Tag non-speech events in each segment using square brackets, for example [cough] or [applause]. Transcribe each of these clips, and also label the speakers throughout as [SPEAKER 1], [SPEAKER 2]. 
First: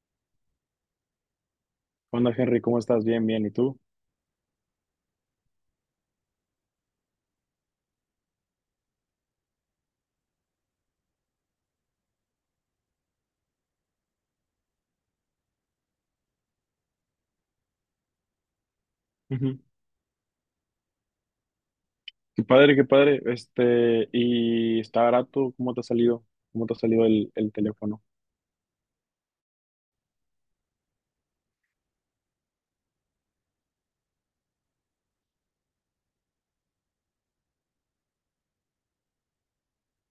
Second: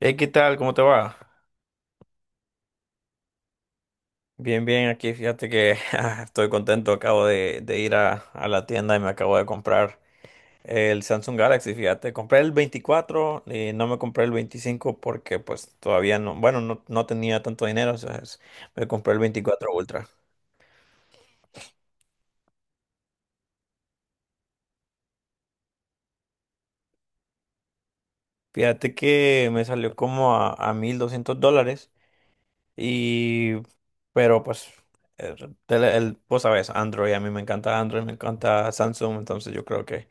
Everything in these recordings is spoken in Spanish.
[SPEAKER 1] Hey, ¿qué tal? ¿Cómo te va?
[SPEAKER 2] Hola Henry, ¿cómo estás? Bien, bien. ¿Y tú?
[SPEAKER 1] Bien, bien, aquí fíjate que [laughs] estoy contento, acabo de ir a la tienda y me acabo de comprar el Samsung Galaxy, fíjate, compré el 24 y no me compré el 25 porque pues todavía no, bueno, no tenía tanto dinero, o sea, me compré el
[SPEAKER 2] Ujú.
[SPEAKER 1] 24 Ultra.
[SPEAKER 2] Qué padre, qué padre. Este, y está barato. ¿Cómo te ha salido? ¿Cómo te ha salido el teléfono?
[SPEAKER 1] Fíjate que me salió como a $1,200 y, pero pues, el, vos sabes, Android, a mí me encanta Android, me encanta Samsung, entonces yo creo que...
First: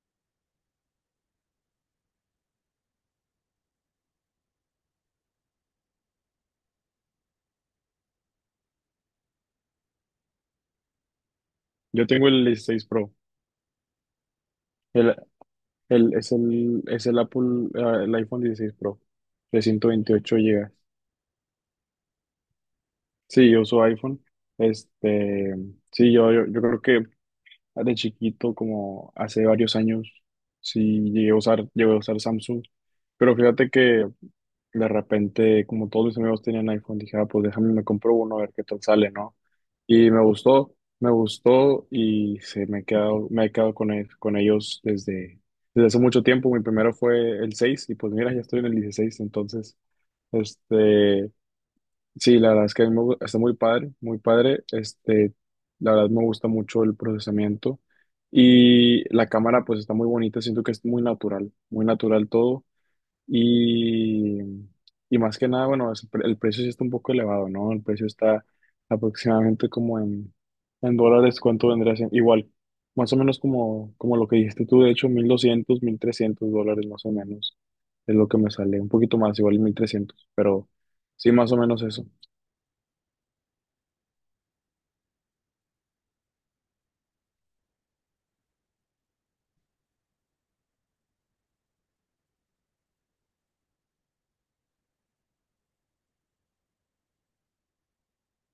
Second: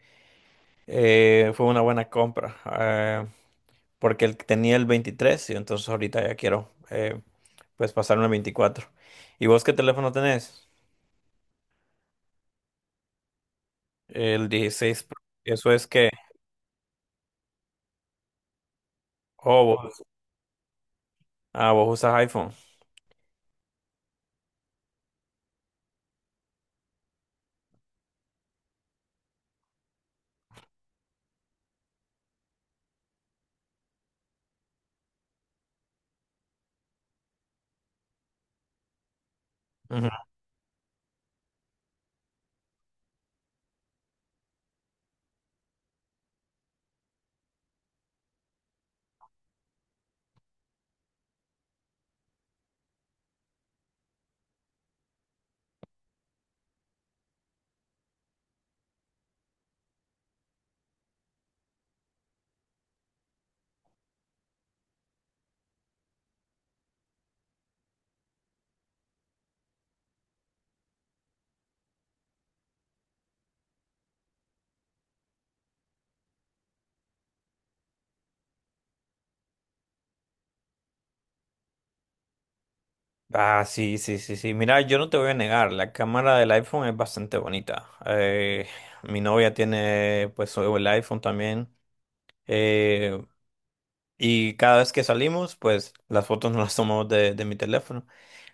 [SPEAKER 1] Fue una buena compra, porque tenía el 23 y entonces ahorita ya quiero pues pasarme al 24. ¿Y vos qué teléfono tenés?
[SPEAKER 2] Yo tengo el 16 Pro.
[SPEAKER 1] El 16.
[SPEAKER 2] El,
[SPEAKER 1] Pro. Eso es que...
[SPEAKER 2] es el Apple, ah, el iPhone 16 Pro de
[SPEAKER 1] Oh,
[SPEAKER 2] ciento veintiocho GB.
[SPEAKER 1] vos usas iPhone.
[SPEAKER 2] Sí, yo uso iPhone. Este, sí, yo creo que de chiquito, como hace varios años, sí llegué a usar Samsung. Pero fíjate que de repente, como todos mis amigos tenían iPhone, dije, ah, pues déjame, me compro uno a ver qué tal sale, ¿no?
[SPEAKER 1] Ujú.
[SPEAKER 2] Y me gustó y se me he quedado con ellos desde hace mucho tiempo. Mi primero fue el 6 y pues mira, ya estoy en el 16 entonces, este, sí, la verdad es que a mí me gu- está muy padre, muy padre. Este, la verdad me gusta mucho el procesamiento y la cámara pues está muy bonita, siento que es muy natural todo. Y, y más que nada, bueno, el precio sí está un poco elevado, ¿no? El precio está aproximadamente como en dólares, ¿cuánto vendría siendo? Igual, más o menos como lo que dijiste tú, de hecho, 1.200 1.300 dólares más o menos es lo que me sale, un poquito más, igual 1.300 pero sí, más o menos eso.
[SPEAKER 1] Ah, sí, sí, sí, sí. Mira, yo no te voy a negar, la cámara del iPhone es bastante bonita. Mi novia tiene pues el iPhone también. Eh, Y cada vez que salimos, pues las fotos no las tomamos de mi teléfono,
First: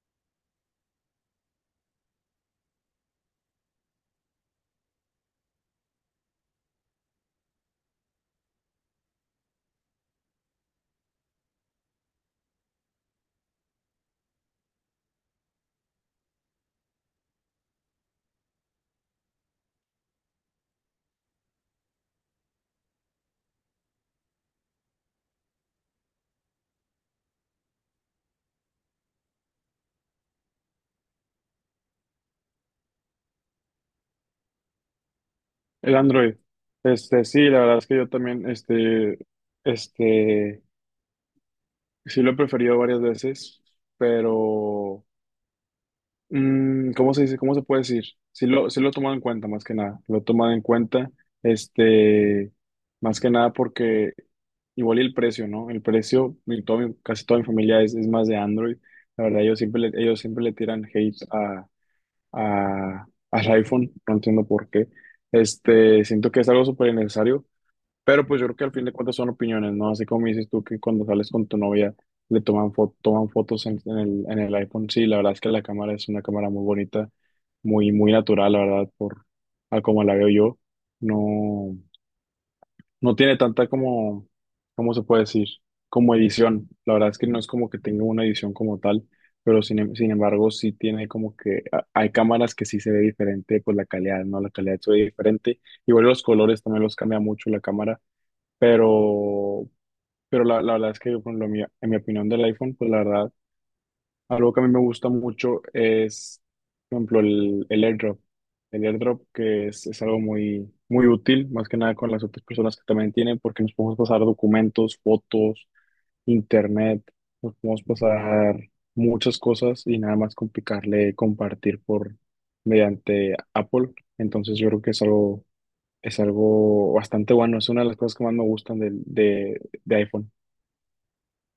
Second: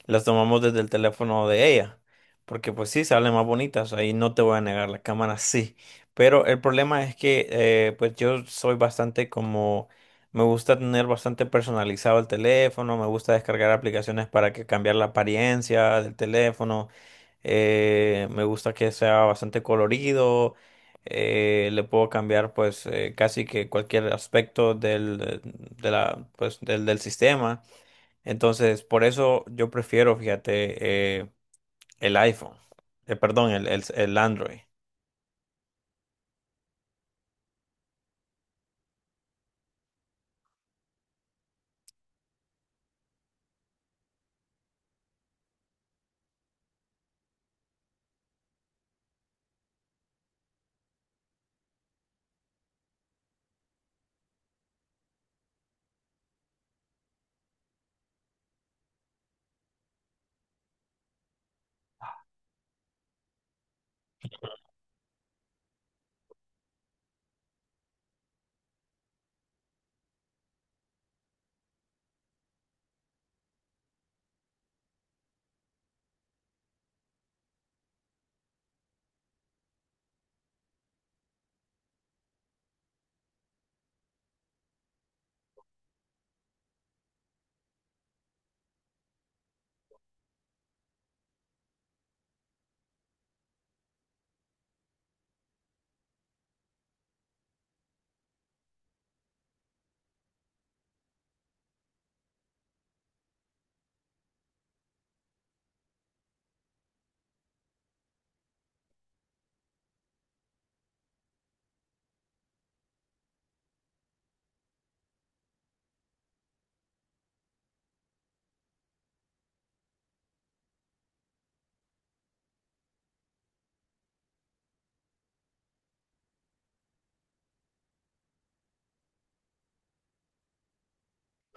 [SPEAKER 1] las tomamos desde el teléfono de ella, porque pues sí, salen más bonitas, ahí no te voy a negar, la cámara sí, pero el problema es que pues yo soy bastante como, me gusta tener bastante personalizado el teléfono, me gusta descargar aplicaciones para que cambiar la apariencia del teléfono, me gusta que sea bastante colorido. Le puedo cambiar pues casi que cualquier aspecto pues, del sistema. Entonces, por eso yo prefiero, fíjate, el iPhone. Perdón, el Android.
[SPEAKER 2] El Android, este, sí, la verdad es que yo también, este, sí lo he preferido varias veces, pero... Mm, ¿cómo se dice? ¿Cómo se puede decir? Sí lo toman en cuenta, más que nada. Lo toman en cuenta, este, más que nada porque igual y el precio, ¿no? El precio, casi toda mi familia es más de Android. La verdad, ellos siempre le tiran hate al iPhone. No entiendo por qué. Este, siento que es algo súper innecesario pero pues yo creo que al fin de cuentas son opiniones, ¿no? Así como dices tú que cuando sales con tu novia toman fotos en el iPhone. Sí, la verdad es que la cámara es una cámara muy bonita, muy, muy natural, la verdad, por a como la veo yo. No, no tiene tanta como, ¿cómo se puede decir? Como edición. La verdad es que no es como que tenga una edición como tal, pero sin embargo sí tiene como que, hay cámaras que sí se ve diferente, pues la calidad, ¿no? La calidad se ve diferente. Igual los colores también los cambia mucho la cámara pero, pero la verdad es que con lo mío, en mi opinión del iPhone, pues la verdad, algo que a mí me gusta mucho es, por ejemplo, el AirDrop. El AirDrop que es algo muy, muy útil, más que nada con las otras personas que también tienen, porque nos podemos pasar documentos, fotos, internet, nos podemos pasar muchas cosas y nada más complicarle compartir por mediante Apple. Entonces yo creo que es algo bastante bueno, es una de las cosas que más me gustan de iPhone.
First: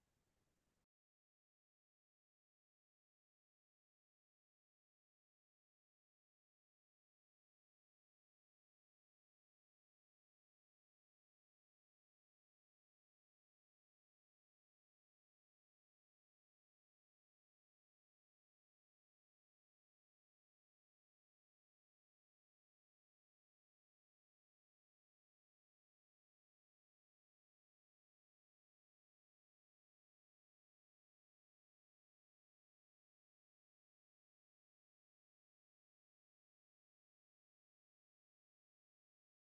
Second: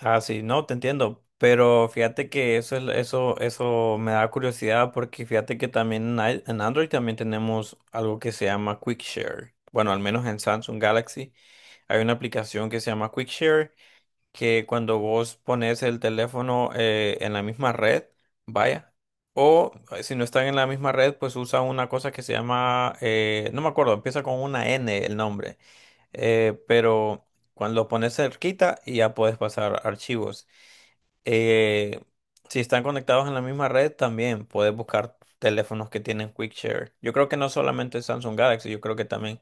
[SPEAKER 1] Ah, sí, no, te entiendo, pero fíjate que eso, es eso, eso me da curiosidad porque fíjate que también en Android también tenemos algo que se llama QuickShare. Bueno, al menos en Samsung Galaxy hay una aplicación que se llama QuickShare que cuando vos pones el teléfono en la misma red, vaya, o si no están en la misma red, pues usa una cosa que se llama, no me acuerdo, empieza con una N el nombre, pero... Cuando lo pones cerquita y ya puedes pasar archivos. Eh, si están conectados en la misma red, también puedes buscar teléfonos que tienen Quick Share. Yo creo que no solamente Samsung Galaxy, yo creo que también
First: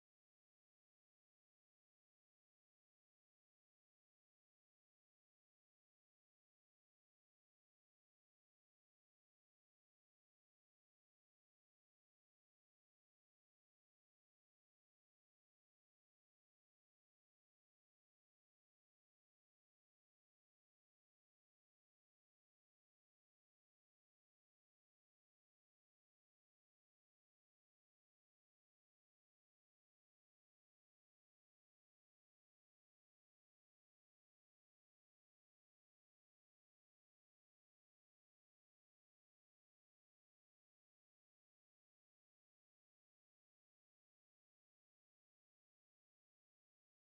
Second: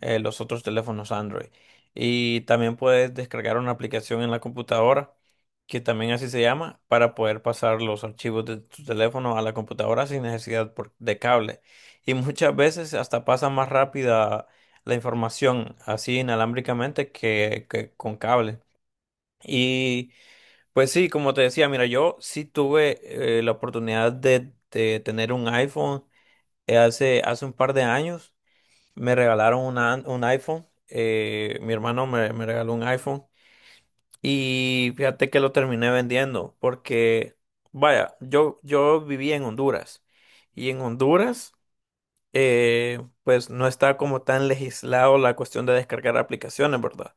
[SPEAKER 1] los otros teléfonos Android. Y también puedes descargar una aplicación en la computadora, que también así se llama, para poder pasar los archivos de tu teléfono a la computadora sin necesidad de cable. Y muchas veces hasta pasa más rápida la información así inalámbricamente que con cable. Pues sí, como te decía, mira, yo sí tuve la oportunidad de tener un iPhone hace, hace un par de años. Me regalaron un iPhone, mi hermano me regaló un iPhone y fíjate que lo terminé vendiendo porque, vaya, yo vivía en Honduras y en Honduras pues no está como tan legislado la cuestión de descargar aplicaciones, ¿verdad?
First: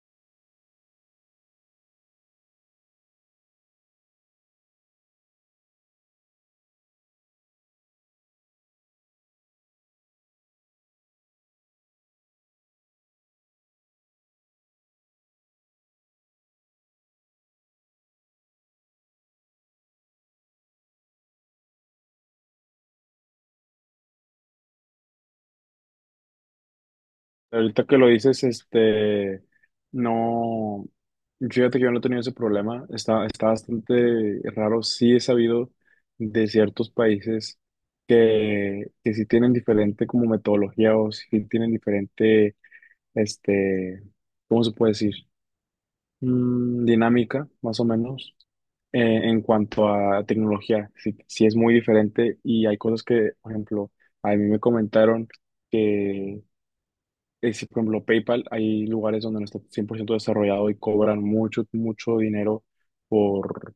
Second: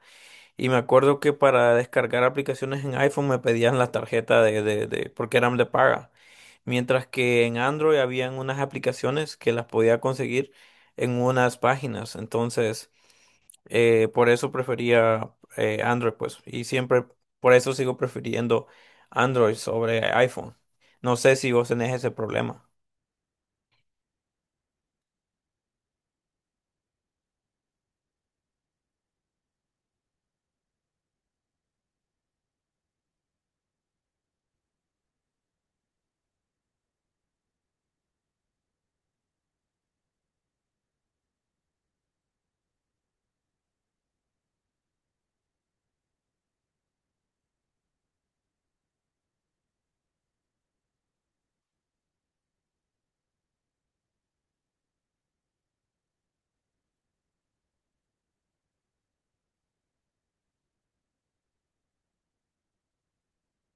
[SPEAKER 1] Y me acuerdo que para descargar aplicaciones en iPhone me pedían la tarjeta porque eran de paga. Mientras que en Android habían unas aplicaciones que las podía conseguir en unas páginas. Entonces, por eso prefería Android, pues. Y siempre, por eso sigo prefiriendo Android sobre iPhone. No sé si vos tenés ese problema.
[SPEAKER 2] Ahorita que lo dices, este, no, fíjate que yo no he tenido ese problema, está bastante raro, sí he sabido de ciertos países que sí tienen diferente como metodología o sí tienen diferente, este, ¿cómo se puede decir? Dinámica, más o menos, en cuanto a tecnología. Sí, sí es muy diferente y hay cosas que, por ejemplo, a mí me comentaron que, si, por ejemplo, PayPal, hay lugares donde no está 100% desarrollado y cobran mucho, mucho dinero por,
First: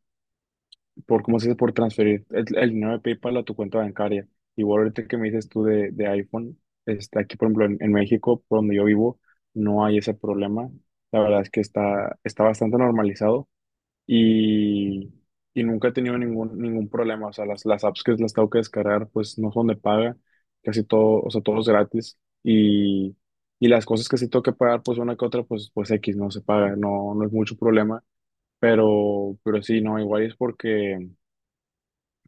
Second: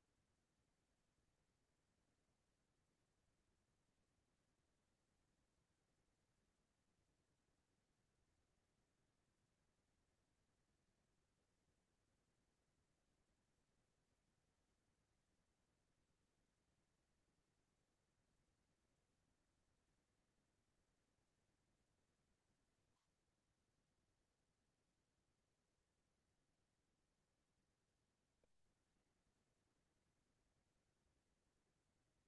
[SPEAKER 2] por ¿cómo se dice?, por transferir el dinero de PayPal a tu cuenta bancaria. Igual ahorita que me dices tú de iPhone, está aquí, por ejemplo, en México, por donde yo vivo, no hay ese problema. La verdad es que está bastante normalizado y, y nunca he tenido ningún problema. O sea, las apps que las tengo que descargar, pues no son de paga, casi todo, o sea, todo es gratis. Y, y las cosas que sí tengo que pagar, pues una que otra, pues X no se paga, no, no es mucho problema. Pero sí, no, igual es porque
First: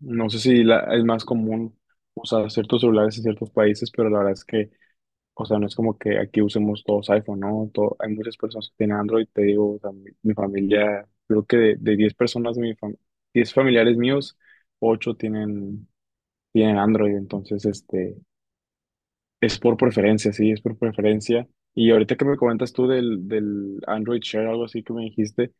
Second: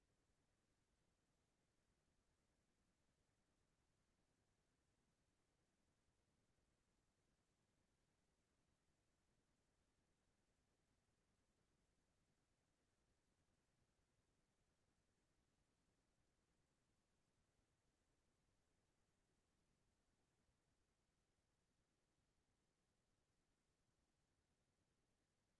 [SPEAKER 2] no sé si la- es más común usar ciertos celulares en ciertos países, pero la verdad es que o sea, no es como que aquí usemos todos iPhone, ¿no? Hay muchas personas que tienen Android, te digo, o sea, mi familia, creo que de 10 personas, 10 familiares míos, 8 tienen Android, entonces, este, es por preferencia, sí, es por preferencia. Y ahorita que me comentas tú del Android Share, algo así que me dijiste,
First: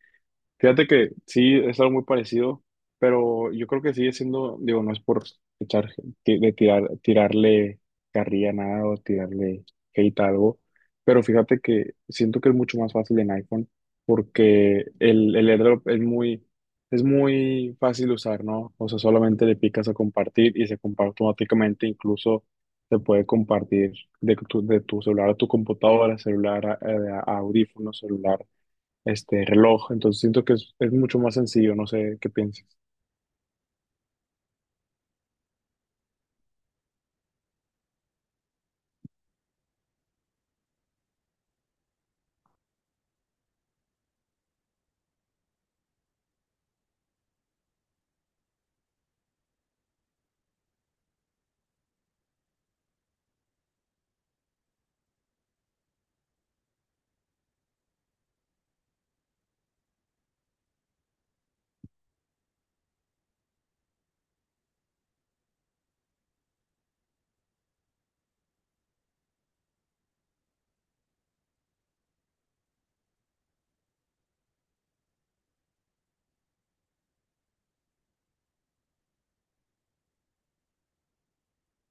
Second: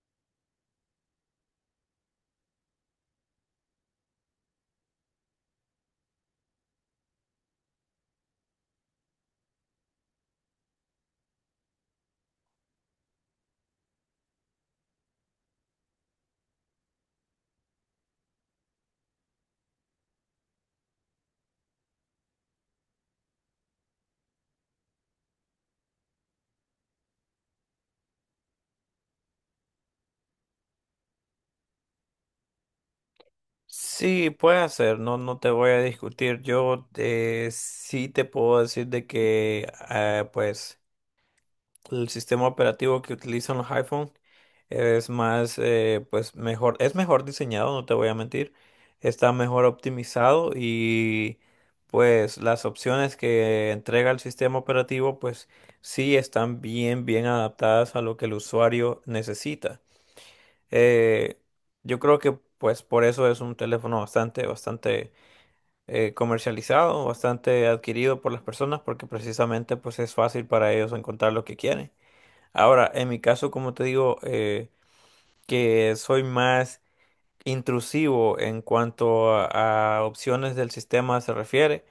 [SPEAKER 2] fíjate que sí, es algo muy parecido, pero yo creo que sigue siendo, digo, no es por echar, ti- de tirar, tirarle carrilla a nada o tirarle hate a algo, pero fíjate que siento que es mucho más fácil en iPhone porque el AirDrop es muy fácil de usar, ¿no? O sea, solamente le picas a compartir y se comparte automáticamente, incluso se puede compartir de tu celular a tu computadora, celular a audífono, celular este reloj, entonces siento que es mucho más sencillo, no sé qué piensas.
[SPEAKER 1] Sí, puede ser, no, no te voy a discutir. Yo sí te puedo decir de que, pues. El sistema operativo que utilizan los iPhone es más, pues mejor, es mejor diseñado, no te voy a mentir, está mejor optimizado y pues las opciones que entrega el sistema operativo pues sí están bien, bien adaptadas a lo que el usuario necesita. Eh, yo creo que pues por eso es un teléfono bastante, bastante comercializado, bastante adquirido por las personas porque precisamente pues es fácil para ellos encontrar lo que quieren. Ahora, en mi caso, como te digo, que soy más intrusivo en cuanto a opciones del sistema se refiere,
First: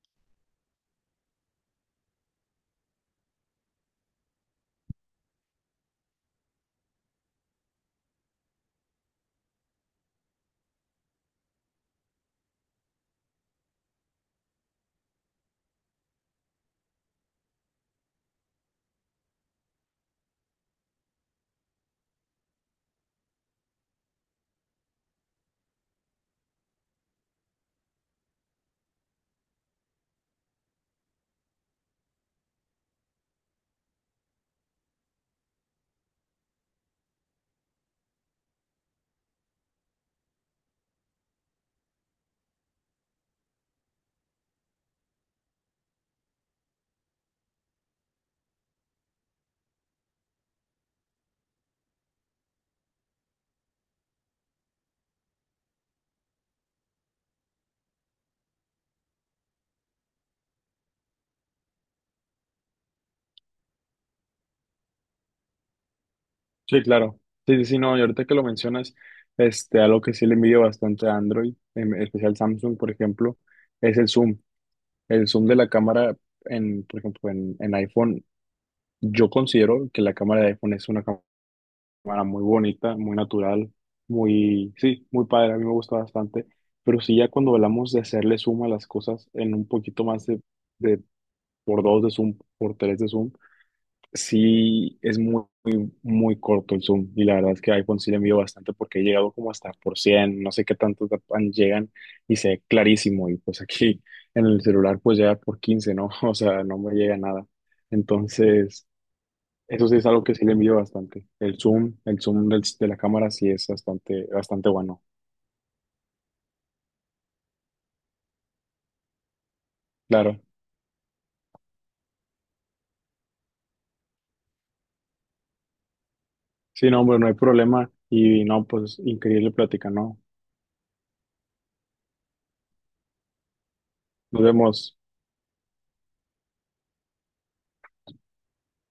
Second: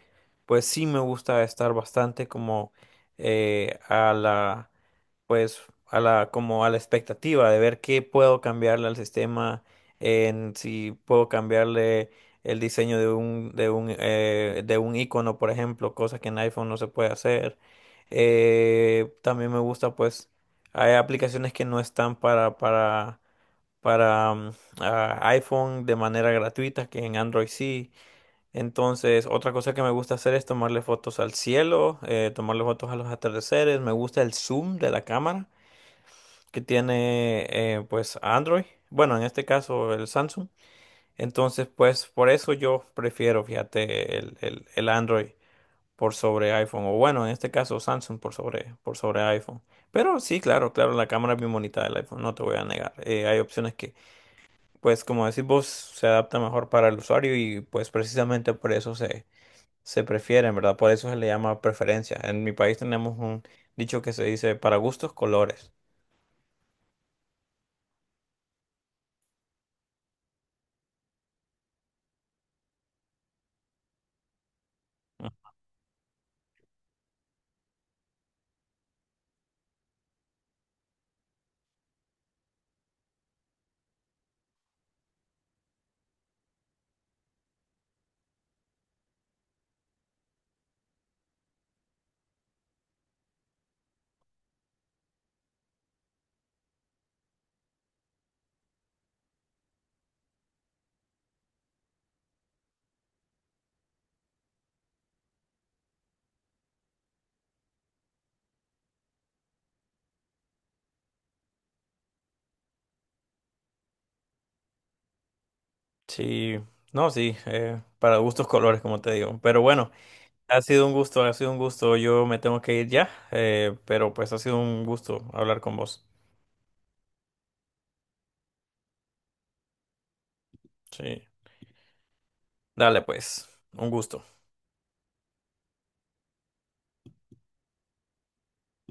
[SPEAKER 1] pues sí me gusta estar bastante como eh, a la pues a la como a la expectativa de ver qué puedo cambiarle al sistema, en si puedo cambiarle el diseño de un icono, por ejemplo, cosas que en iPhone no se puede hacer. También me gusta pues hay aplicaciones que no están para para mm, iPhone de manera gratuita, que en Android sí. Entonces, otra cosa que me gusta hacer es tomarle fotos al cielo, tomarle fotos a los atardeceres. Me gusta el zoom de la cámara que tiene pues Android, bueno, en este caso el Samsung. Entonces, pues por eso yo prefiero, fíjate, el Android por sobre iPhone, o bueno, en este caso Samsung por sobre iPhone. Pero sí, claro, claro, la cámara es bien bonita del iPhone, no te voy a negar. Hay opciones que, pues como decís vos, se adapta mejor para el usuario y pues precisamente por eso se prefieren, ¿verdad? Por eso se le llama preferencia. En mi país tenemos un dicho que se dice para gustos, colores.
[SPEAKER 2] Sí, claro. Sí, sí, sí, no, y ahorita que lo mencionas, este, algo que sí le envidio bastante a Android, en especial Samsung, por ejemplo, es el zoom. El zoom de la cámara en, por ejemplo, en iPhone, yo considero que la cámara de iPhone es una cámara muy bonita, muy natural, muy, sí, muy padre, a mí me gusta bastante, pero sí ya cuando hablamos de hacerle zoom a las cosas en un poquito más de por dos de zoom, por tres de zoom, sí, es muy, muy, muy corto el zoom y la verdad es que iPhone sí le envío bastante porque he llegado como hasta por 100, no sé qué tantos llegan y se ve clarísimo y pues aquí en el celular pues llega por 15, ¿no? [laughs] O sea, no me llega nada. Entonces, eso sí es algo que sí le envío bastante. El zoom de la cámara sí es bastante, bastante bueno.
[SPEAKER 1] Sí, no, sí, para gustos colores, como te digo. Pero bueno,
[SPEAKER 2] Claro.
[SPEAKER 1] ha sido un gusto, ha sido un gusto. Yo me tengo que ir ya, pero pues ha sido un gusto hablar con vos.
[SPEAKER 2] Sí, no, hombre, no hay problema y no, pues increíble plática, ¿no?
[SPEAKER 1] Sí, dale pues, un gusto.
[SPEAKER 2] Nos vemos.